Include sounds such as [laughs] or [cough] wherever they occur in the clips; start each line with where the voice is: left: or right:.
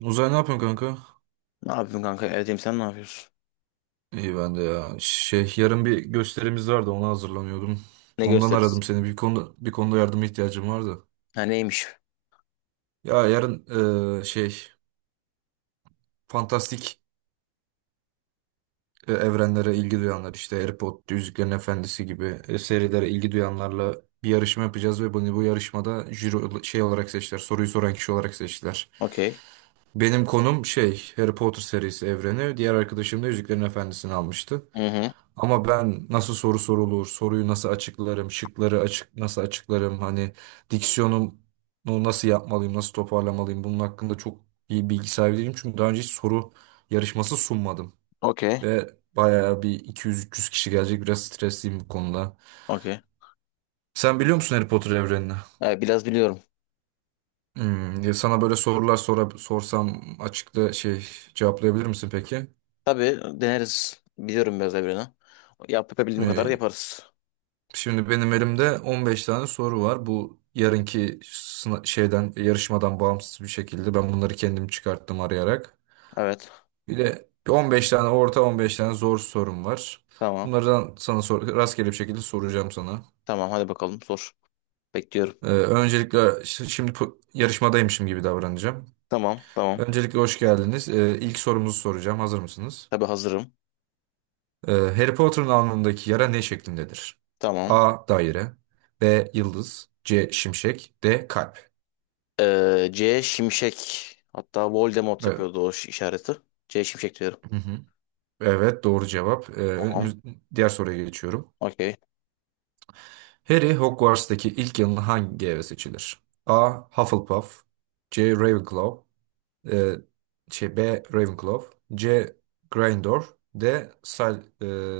right: Uzay ne yapıyorsun kanka?
left: Ne yapayım kanka, evdeyim, sen ne yapıyorsun?
right: İyi ben de ya. Yarın bir gösterimiz vardı, ona hazırlanıyordum.
left: Ne
right: Ondan
left: gösteririz?
right: aradım seni. Bir konuda yardıma ihtiyacım vardı.
left: Ha, neymiş?
right: Ya yarın eee, şey fantastik evrenlere ilgi duyanlar, işte Harry Potter, Yüzüklerin Efendisi gibi serilere ilgi duyanlarla bir yarışma yapacağız ve bunu bu yarışmada jüri olarak seçtiler. Soruyu soran kişi olarak seçtiler.
left: Okey.
right: Benim konum Harry Potter serisi evreni. Diğer arkadaşım da Yüzüklerin Efendisi'ni almıştı.
left: Hı hı.
right: Ama ben nasıl soru sorulur, soruyu nasıl açıklarım, şıkları nasıl açıklarım, hani diksiyonumu nasıl yapmalıyım, nasıl toparlamalıyım, bunun hakkında çok iyi bilgi sahibi değilim. Çünkü daha önce hiç soru yarışması sunmadım.
left: Okey.
right: Ve bayağı bir 200-300 kişi gelecek, biraz stresliyim bu konuda.
left: Okey.
right: Sen biliyor musun Harry Potter evrenini?
left: Ha, biraz biliyorum.
right: Ya sana böyle sorular sorsam açıkta cevaplayabilir misin peki?
left: Tabii deneriz. Biliyorum biraz da birini. Yapabildiğim kadar
right: Ee,
left: yaparız.
right: Şimdi benim elimde 15 tane soru var. Bu yarınki sına- şeyden yarışmadan bağımsız bir şekilde ben bunları kendim çıkarttım arayarak.
left: Evet.
right: Bir de 15 tane orta, 15 tane zor sorum var.
left: Tamam.
right: Bunlardan sana rastgele bir şekilde soracağım sana.
left: Tamam, hadi bakalım sor. Bekliyorum.
right: Öncelikle şimdi yarışmadaymışım gibi davranacağım.
left: Tamam.
right: Öncelikle hoş geldiniz. İlk sorumuzu soracağım. Hazır mısınız?
left: Tabii hazırım.
right: Harry Potter'ın alnındaki yara ne şeklindedir?
left: Tamam.
right: A. Daire, B. Yıldız, C. Şimşek, D. Kalp.
left: C Şimşek. Hatta Voldemort yapıyordu o işareti. C Şimşek diyorum.
right: Hı hı. Evet doğru cevap. Ee,
left: Tamam.
right: önümüz- diğer soruya geçiyorum.
left: Okey.
right: Harry Hogwarts'taki ilk yılın hangi eve seçilir? A. Hufflepuff, C. Ravenclaw e, şey, B. Ravenclaw, C. Gryffindor, D. Sil,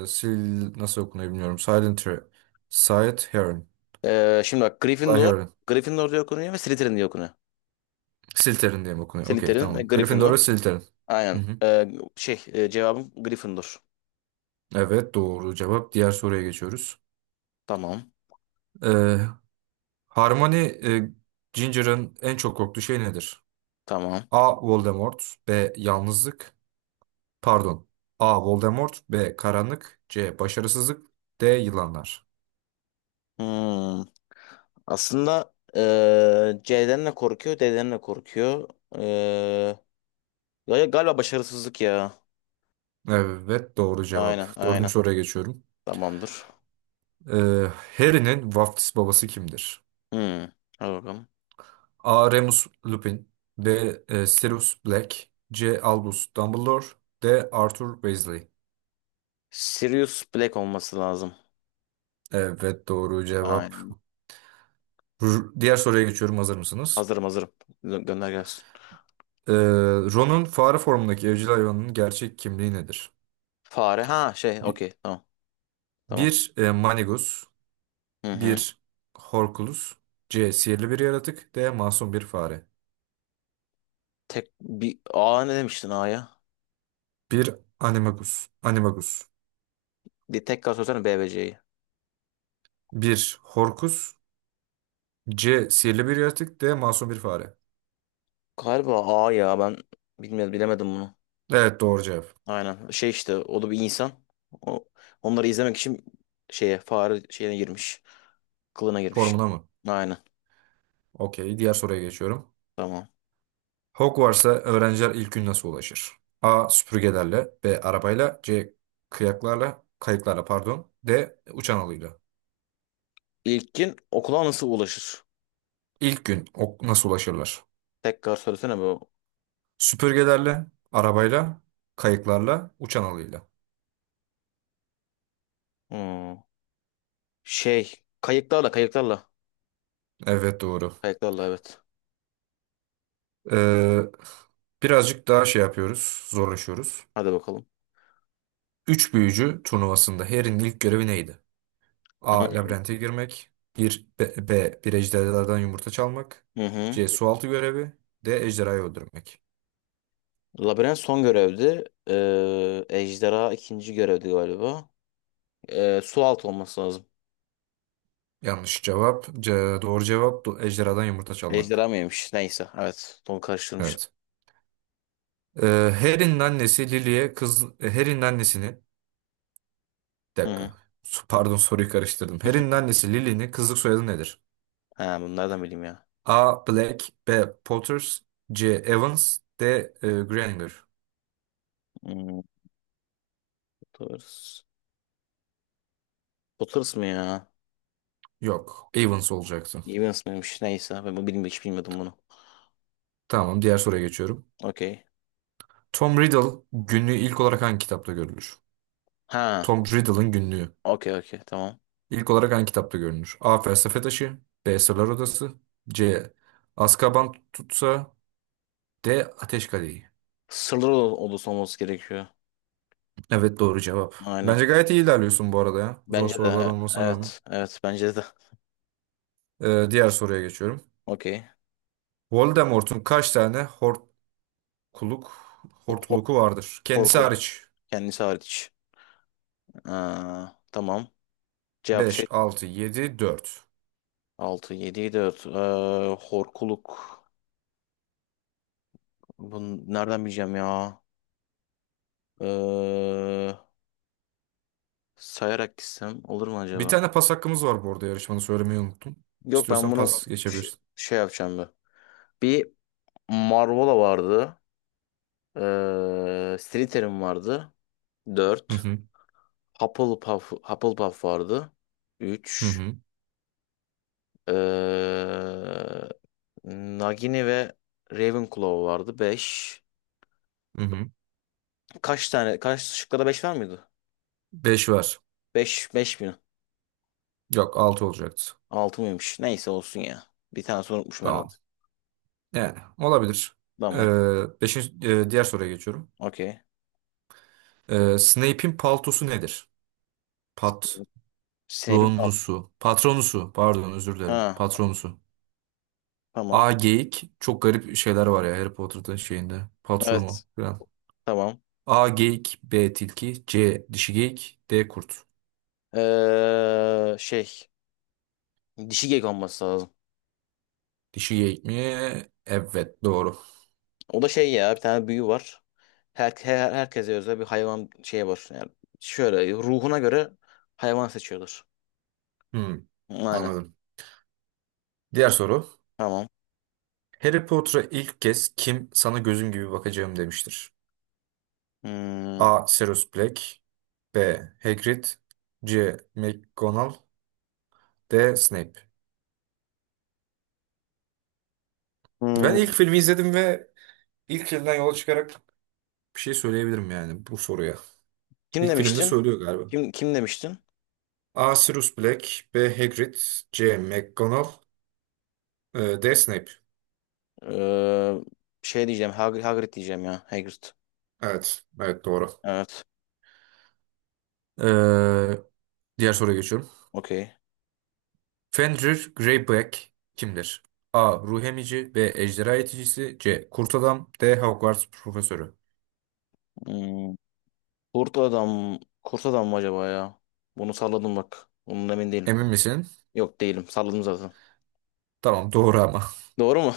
right: Sil nasıl okunuyor bilmiyorum. Silent Slytherin.
left: Şimdi bak, Gryffindor.
right: Slytherin.
left: Gryffindor diye okunuyor ve Slytherin diye okunuyor.
right: Slytherin diye mi okunuyor? Okey
left: Slytherin ve
right: tamam. Gryffindor
left: Gryffindor.
right: ve Slytherin. Hı
left: Aynen.
right: hı.
left: Cevabım Gryffindor.
right: Evet doğru cevap. Diğer soruya geçiyoruz.
left: Tamam.
right: Ee, Harmony Ginger'ın en çok korktuğu şey nedir?
left: Tamam.
right: A. Voldemort B. Yalnızlık Pardon. A. Voldemort, B. Karanlık, C. Başarısızlık, D. Yılanlar.
left: Hmm. Aslında C'den de korkuyor, D'den de korkuyor. Ee, Galiba başarısızlık ya.
right: Evet doğru cevap.
left: Aynen.
right: Dördüncü soruya geçiyorum.
left: Tamamdır.
right: Ee, Harry'nin vaftiz babası kimdir?
left: Hmm. Hadi bakalım.
right: A. Remus Lupin, B. Sirius Black, C. Albus Dumbledore, D. Arthur Weasley.
left: Sirius Black olması lazım.
right: Evet doğru cevap.
left: Aynen.
right: Diğer soruya geçiyorum. Hazır mısınız?
left: Hazırım. Gönder gelsin.
right: Ee, Ron'un fare formundaki evcil hayvanının gerçek kimliği nedir?
left: Fare. Ha şey,
right: Bi-
left: okey. Tamam. Tamam.
right: Bir, Manigus,
left: Hı hı.
right: bir Horculus, C. Sihirli bir yaratık, D. Masum bir fare.
left: Tek bir A, ne demiştin A'ya?
right: Bir Animagus,
left: Bir tekrar söylesene B ve C'yi.
right: bir Horcus, C. Sihirli bir yaratık, D. Masum bir fare.
left: Galiba A ya, ben bilemedim bunu.
right: Evet doğru cevap.
left: Aynen. Şey işte, o da bir insan. O, onları izlemek için şeye, fare şeyine girmiş. Kılığına girmiş.
right: Formuna mı?
left: Aynen.
right: Okey. Diğer soruya geçiyorum.
left: Tamam.
right: Hogwarts'a öğrenciler ilk gün nasıl ulaşır? A. Süpürgelerle, B. Arabayla, C. Kıyaklarla, kayıklarla pardon, D. Uçan alıyla.
left: İlkin okula nasıl ulaşır?
right: İlk gün nasıl ulaşırlar?
left: Tekrar söylesene bu.
right: Süpürgelerle, arabayla, kayıklarla, uçan alıyla.
left: Hmm. Şey, kayıklarla.
right: Evet doğru.
left: Kayıklarla evet.
right: Ee, birazcık daha şey yapıyoruz, zorlaşıyoruz.
left: Hadi bakalım.
right: Üç büyücü turnuvasında Harry'nin ilk görevi neydi? A.
left: Tamam.
right: Labirente girmek. Bir, B. B, Bir ejderhalardan yumurta çalmak.
left: Hı hı.
right: C. Sualtı görevi. D. Ejderhayı öldürmek.
left: Labirent son görevdi. Ejderha ikinci görevdi galiba. Su altı olması lazım.
right: Yanlış cevap. C, doğru cevap ejderhadan yumurta
left: Ejderha
right: çalmak.
left: mıymış? Neyse. Evet. Onu karıştırmışım.
right: Evet. Ee, Harry'nin annesi Lily'e kız Harry'nin annesini. Bir
left: Hı hı.
right: dakika. Pardon, soruyu karıştırdım. Harry'nin annesi Lily'nin kızlık soyadı nedir?
left: Ha, bunu nereden bileyim ya?
right: A. Black, B. Potters, C. Evans, D. Granger.
left: Hmm, bu tarz. Potters mı ya?
right: Yok. Evans olacaktı.
left: Evans mıymış? Neyse, ben bu bilmiyorum, hiç bilmiyordum bunu.
right: Tamam, diğer soruya geçiyorum.
left: Okey.
right: Tom Riddle günlüğü ilk olarak hangi kitapta görülür?
left: Ha,
right: Tom Riddle'ın günlüğü
left: okey tamam.
right: ilk olarak hangi kitapta görülür? A. Felsefe Taşı, B. Sırlar Odası, C. Azkaban Tutsa, D. Ateş Kadehi.
left: Sırlar odası olması gerekiyor.
right: Evet doğru cevap.
left: Aynen.
right: Bence gayet iyi ilerliyorsun bu arada ya. Zor
left: Bence
right: sorular
left: de
right: olmasına rağmen.
left: evet bence de.
right: Diğer soruya geçiyorum.
left: [laughs] Okey.
right: Voldemort'un kaç tane hortkuluk
left: Hop
right: hortkuluku vardır? Kendisi
left: korku
right: hariç.
left: kendisi hariç. Aa, tamam. Cevap
right: Beş,
left: şey,
right: altı, yedi, dört.
left: 6 7 4 horkuluk. Bunu nereden bileceğim ya? Ee, Sayarak gitsem olur mu
right: Bir
left: acaba?
right: tane pas hakkımız var bu arada, yarışmanı söylemeyi unuttum.
left: Yok, ben
right: İstiyorsan
left: bunu
right: pas
left: şey,
right: geçebilirsin.
left: şey yapacağım ben. Bir. Marvola vardı. Slytherin vardı.
right: Hı
left: 4.
right: hı,
left: Hufflepuff vardı.
right: hı
left: Üç.
right: hı,
left: Ee, Nagini ve Ravenclaw vardı. Beş.
right: hı hı.
left: Kaç tane? Kaç şıkkada 5 var mıydı?
right: 5 var.
left: Beş mi?
right: Yok, 6 olacaktı.
left: 6 mıymış? Neyse, olsun ya. Bir tane unutmuşum
right: Tamam.
left: herhalde.
right: Yani olabilir.
left: Tamam.
right: Diğer soruya geçiyorum.
left: Okey.
right: Snape'in paltosu nedir? Patronusu.
left: Snape'in altı.
right: Patronusu. Pardon, özür dilerim.
left: Ha,
right: Patronusu.
left: tamam.
right: A geyik. Çok garip şeyler var ya Harry Potter'da, şeyinde.
left: Evet.
right: Patronu falan.
left: Tamam.
right: A geyik, B tilki, C dişi geyik, D kurt.
left: Ee, şey. Dişi gek olması lazım.
right: Dişi geyik mi? Evet doğru.
left: O da şey ya, bir tane büyü var. Herkese özel bir hayvan şey var. Yani şöyle, ruhuna göre hayvan seçiyorlar.
right: Hmm,
left: Aynen.
right: anladım. Diğer soru.
left: Tamam.
right: Harry Potter'a ilk kez kim "sana gözüm gibi bakacağım" demiştir?
left: Hmm.
right: A. Sirius Black, B. Hagrid, C. McGonagall, D. Snape. Ben ilk
left: Hmm.
right: filmi izledim ve ilk filmden yola çıkarak bir şey söyleyebilirim yani bu soruya.
left: Kim
right: İlk filmde
left: demiştin?
right: söylüyor galiba.
left: Kim demiştin?
right: A. Sirius Black, B. Hagrid, C. McGonagall, D. Snape.
left: Ee, Hagrid diyeceğim ya. Hagrid.
right: Evet, evet doğru.
left: Evet.
right: Ee, diğer soruya geçiyorum.
left: Okey.
right: Fenrir Greyback kimdir? A. Ruh emici, B. Ejderha yeticisi, C. Kurt adam, D. Hogwarts profesörü.
left: Hmm. Kurt adam. Kurt adam mı acaba ya? Bunu salladım bak. Bunun emin değilim.
right: Emin misin?
left: Yok, değilim. Salladım zaten.
right: Tamam, doğru ama. [laughs]
left: Doğru mu?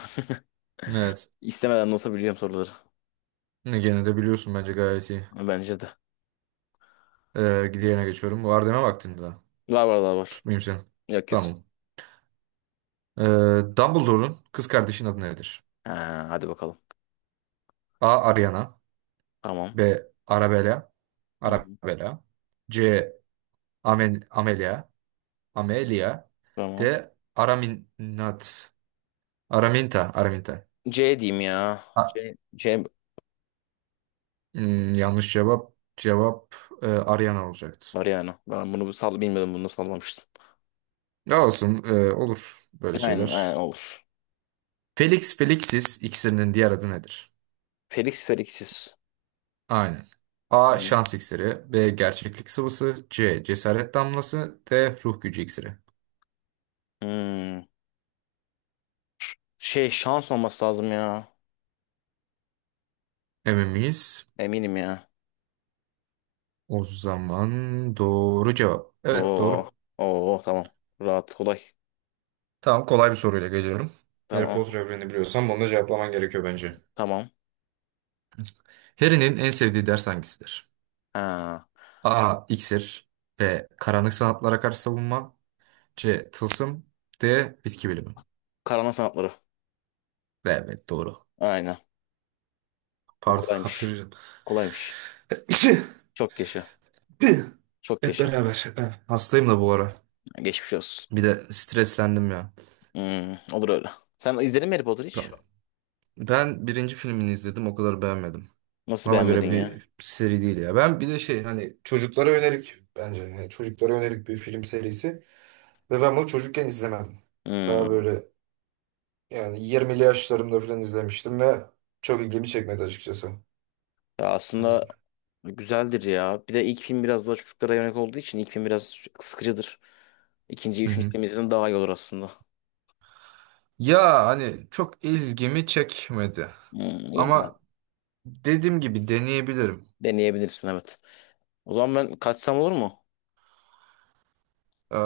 right: Evet.
left: [laughs] İstemeden de olsa biliyorum soruları.
right: Gene de biliyorsun, bence gayet iyi.
left: Bence de.
right: Diğerine geçiyorum. Var deme, vaktinde daha.
left: Var, var daha var.
right: Tutmayayım seni.
left: Yok, yok.
right: Tamam. Ee, Dumbledore'un kız kardeşinin adı nedir?
left: Ha, hadi bakalım.
right: A. Ariana,
left: Tamam.
right: B. Arabella.
left: Hı hı.
right: Arabella. C. Amelia. Amelia. D.
left: Tamam.
right: Araminat. Araminta. Araminta.
left: C diyeyim ya.
right: A-
left: C
right: yanlış cevap. Cevap Ariana olacaktı.
left: var yani. Ben bunu sal bilmiyordum, bunu sallamıştım.
right: Ya olsun. Olur böyle
left: Aynen
right: şeyler.
left: olur.
right: Felix Felixis iksirinin diğer adı nedir?
left: Felix Felix'iz.
right: Aynen. A.
left: Hı.
right: Şans iksiri. B. Gerçeklik sıvısı. C. Cesaret damlası. D. Ruh gücü iksiri.
left: Hmm. Şey, şans olması lazım ya.
right: Emin miyiz?
left: Eminim ya.
right: O zaman doğru cevap. Evet
left: Oo.
right: doğru.
left: Oo, tamam. Rahat, kolay.
right: Tamam, kolay bir soruyla geliyorum. Harry
left: Tamam.
right: Potter evrenini biliyorsan bunu da cevaplaman gerekiyor bence.
left: Tamam.
right: Harry'nin en sevdiği ders hangisidir?
left: Ha.
right: A. İksir, B. Karanlık sanatlara karşı savunma, C. Tılsım, D. Bitki bilimi.
left: Karama sanatları.
right: Evet doğru.
left: Aynen. Bu
right: Pardon, [laughs]
left: kolaymış.
right: hapşıracağım.
left: Kolaymış.
right: [coughs]
left: Çok yaşa. Çok
right: Hep
left: yaşa.
right: beraber. Hastayım da bu ara.
left: Geçmiş olsun.
right: Bir de streslendim ya.
left: Hmm, olur öyle. Sen izledin mi Harry Potter hiç?
right: Tamam. Ben birinci filmini izledim, o kadar beğenmedim.
left: Nasıl
right: Bana
left: beğenmedin
right: göre
left: ya?
right: bir seri değil ya. Ben bir de hani çocuklara yönelik, bence yani çocuklara yönelik bir film serisi. Ve ben bunu çocukken izlemedim. Daha
left: Hmm.
right: böyle, yani 20'li yaşlarımda falan izlemiştim ve çok ilgimi çekmedi açıkçası.
left: Ya aslında güzeldir ya. Bir de ilk film biraz daha çocuklara yönelik olduğu için ilk film biraz sıkıcıdır. İkinci,
right: Hı
left: üçüncü
right: hı.
left: film izlediğinde daha iyi olur aslında.
right: Ya hani çok ilgimi çekmedi.
left: Hmm, iyi mi, abi?
right: Ama dediğim gibi deneyebilirim.
left: Deneyebilirsin, evet. O zaman ben kaçsam olur mu?
right: Ee,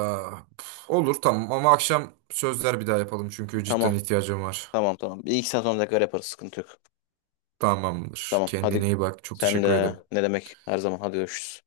right: olur tamam, ama akşam sözler bir daha yapalım, çünkü cidden
left: Tamam.
right: ihtiyacım var.
left: Tamam. Bir iki saat sonra tekrar yaparız. Sıkıntı yok.
right: Tamamdır.
left: Tamam, hadi.
right: Kendine iyi bak. Çok
left: Sen
right: teşekkür
left: de,
right: ederim.
left: ne demek, her zaman. Hadi görüşürüz.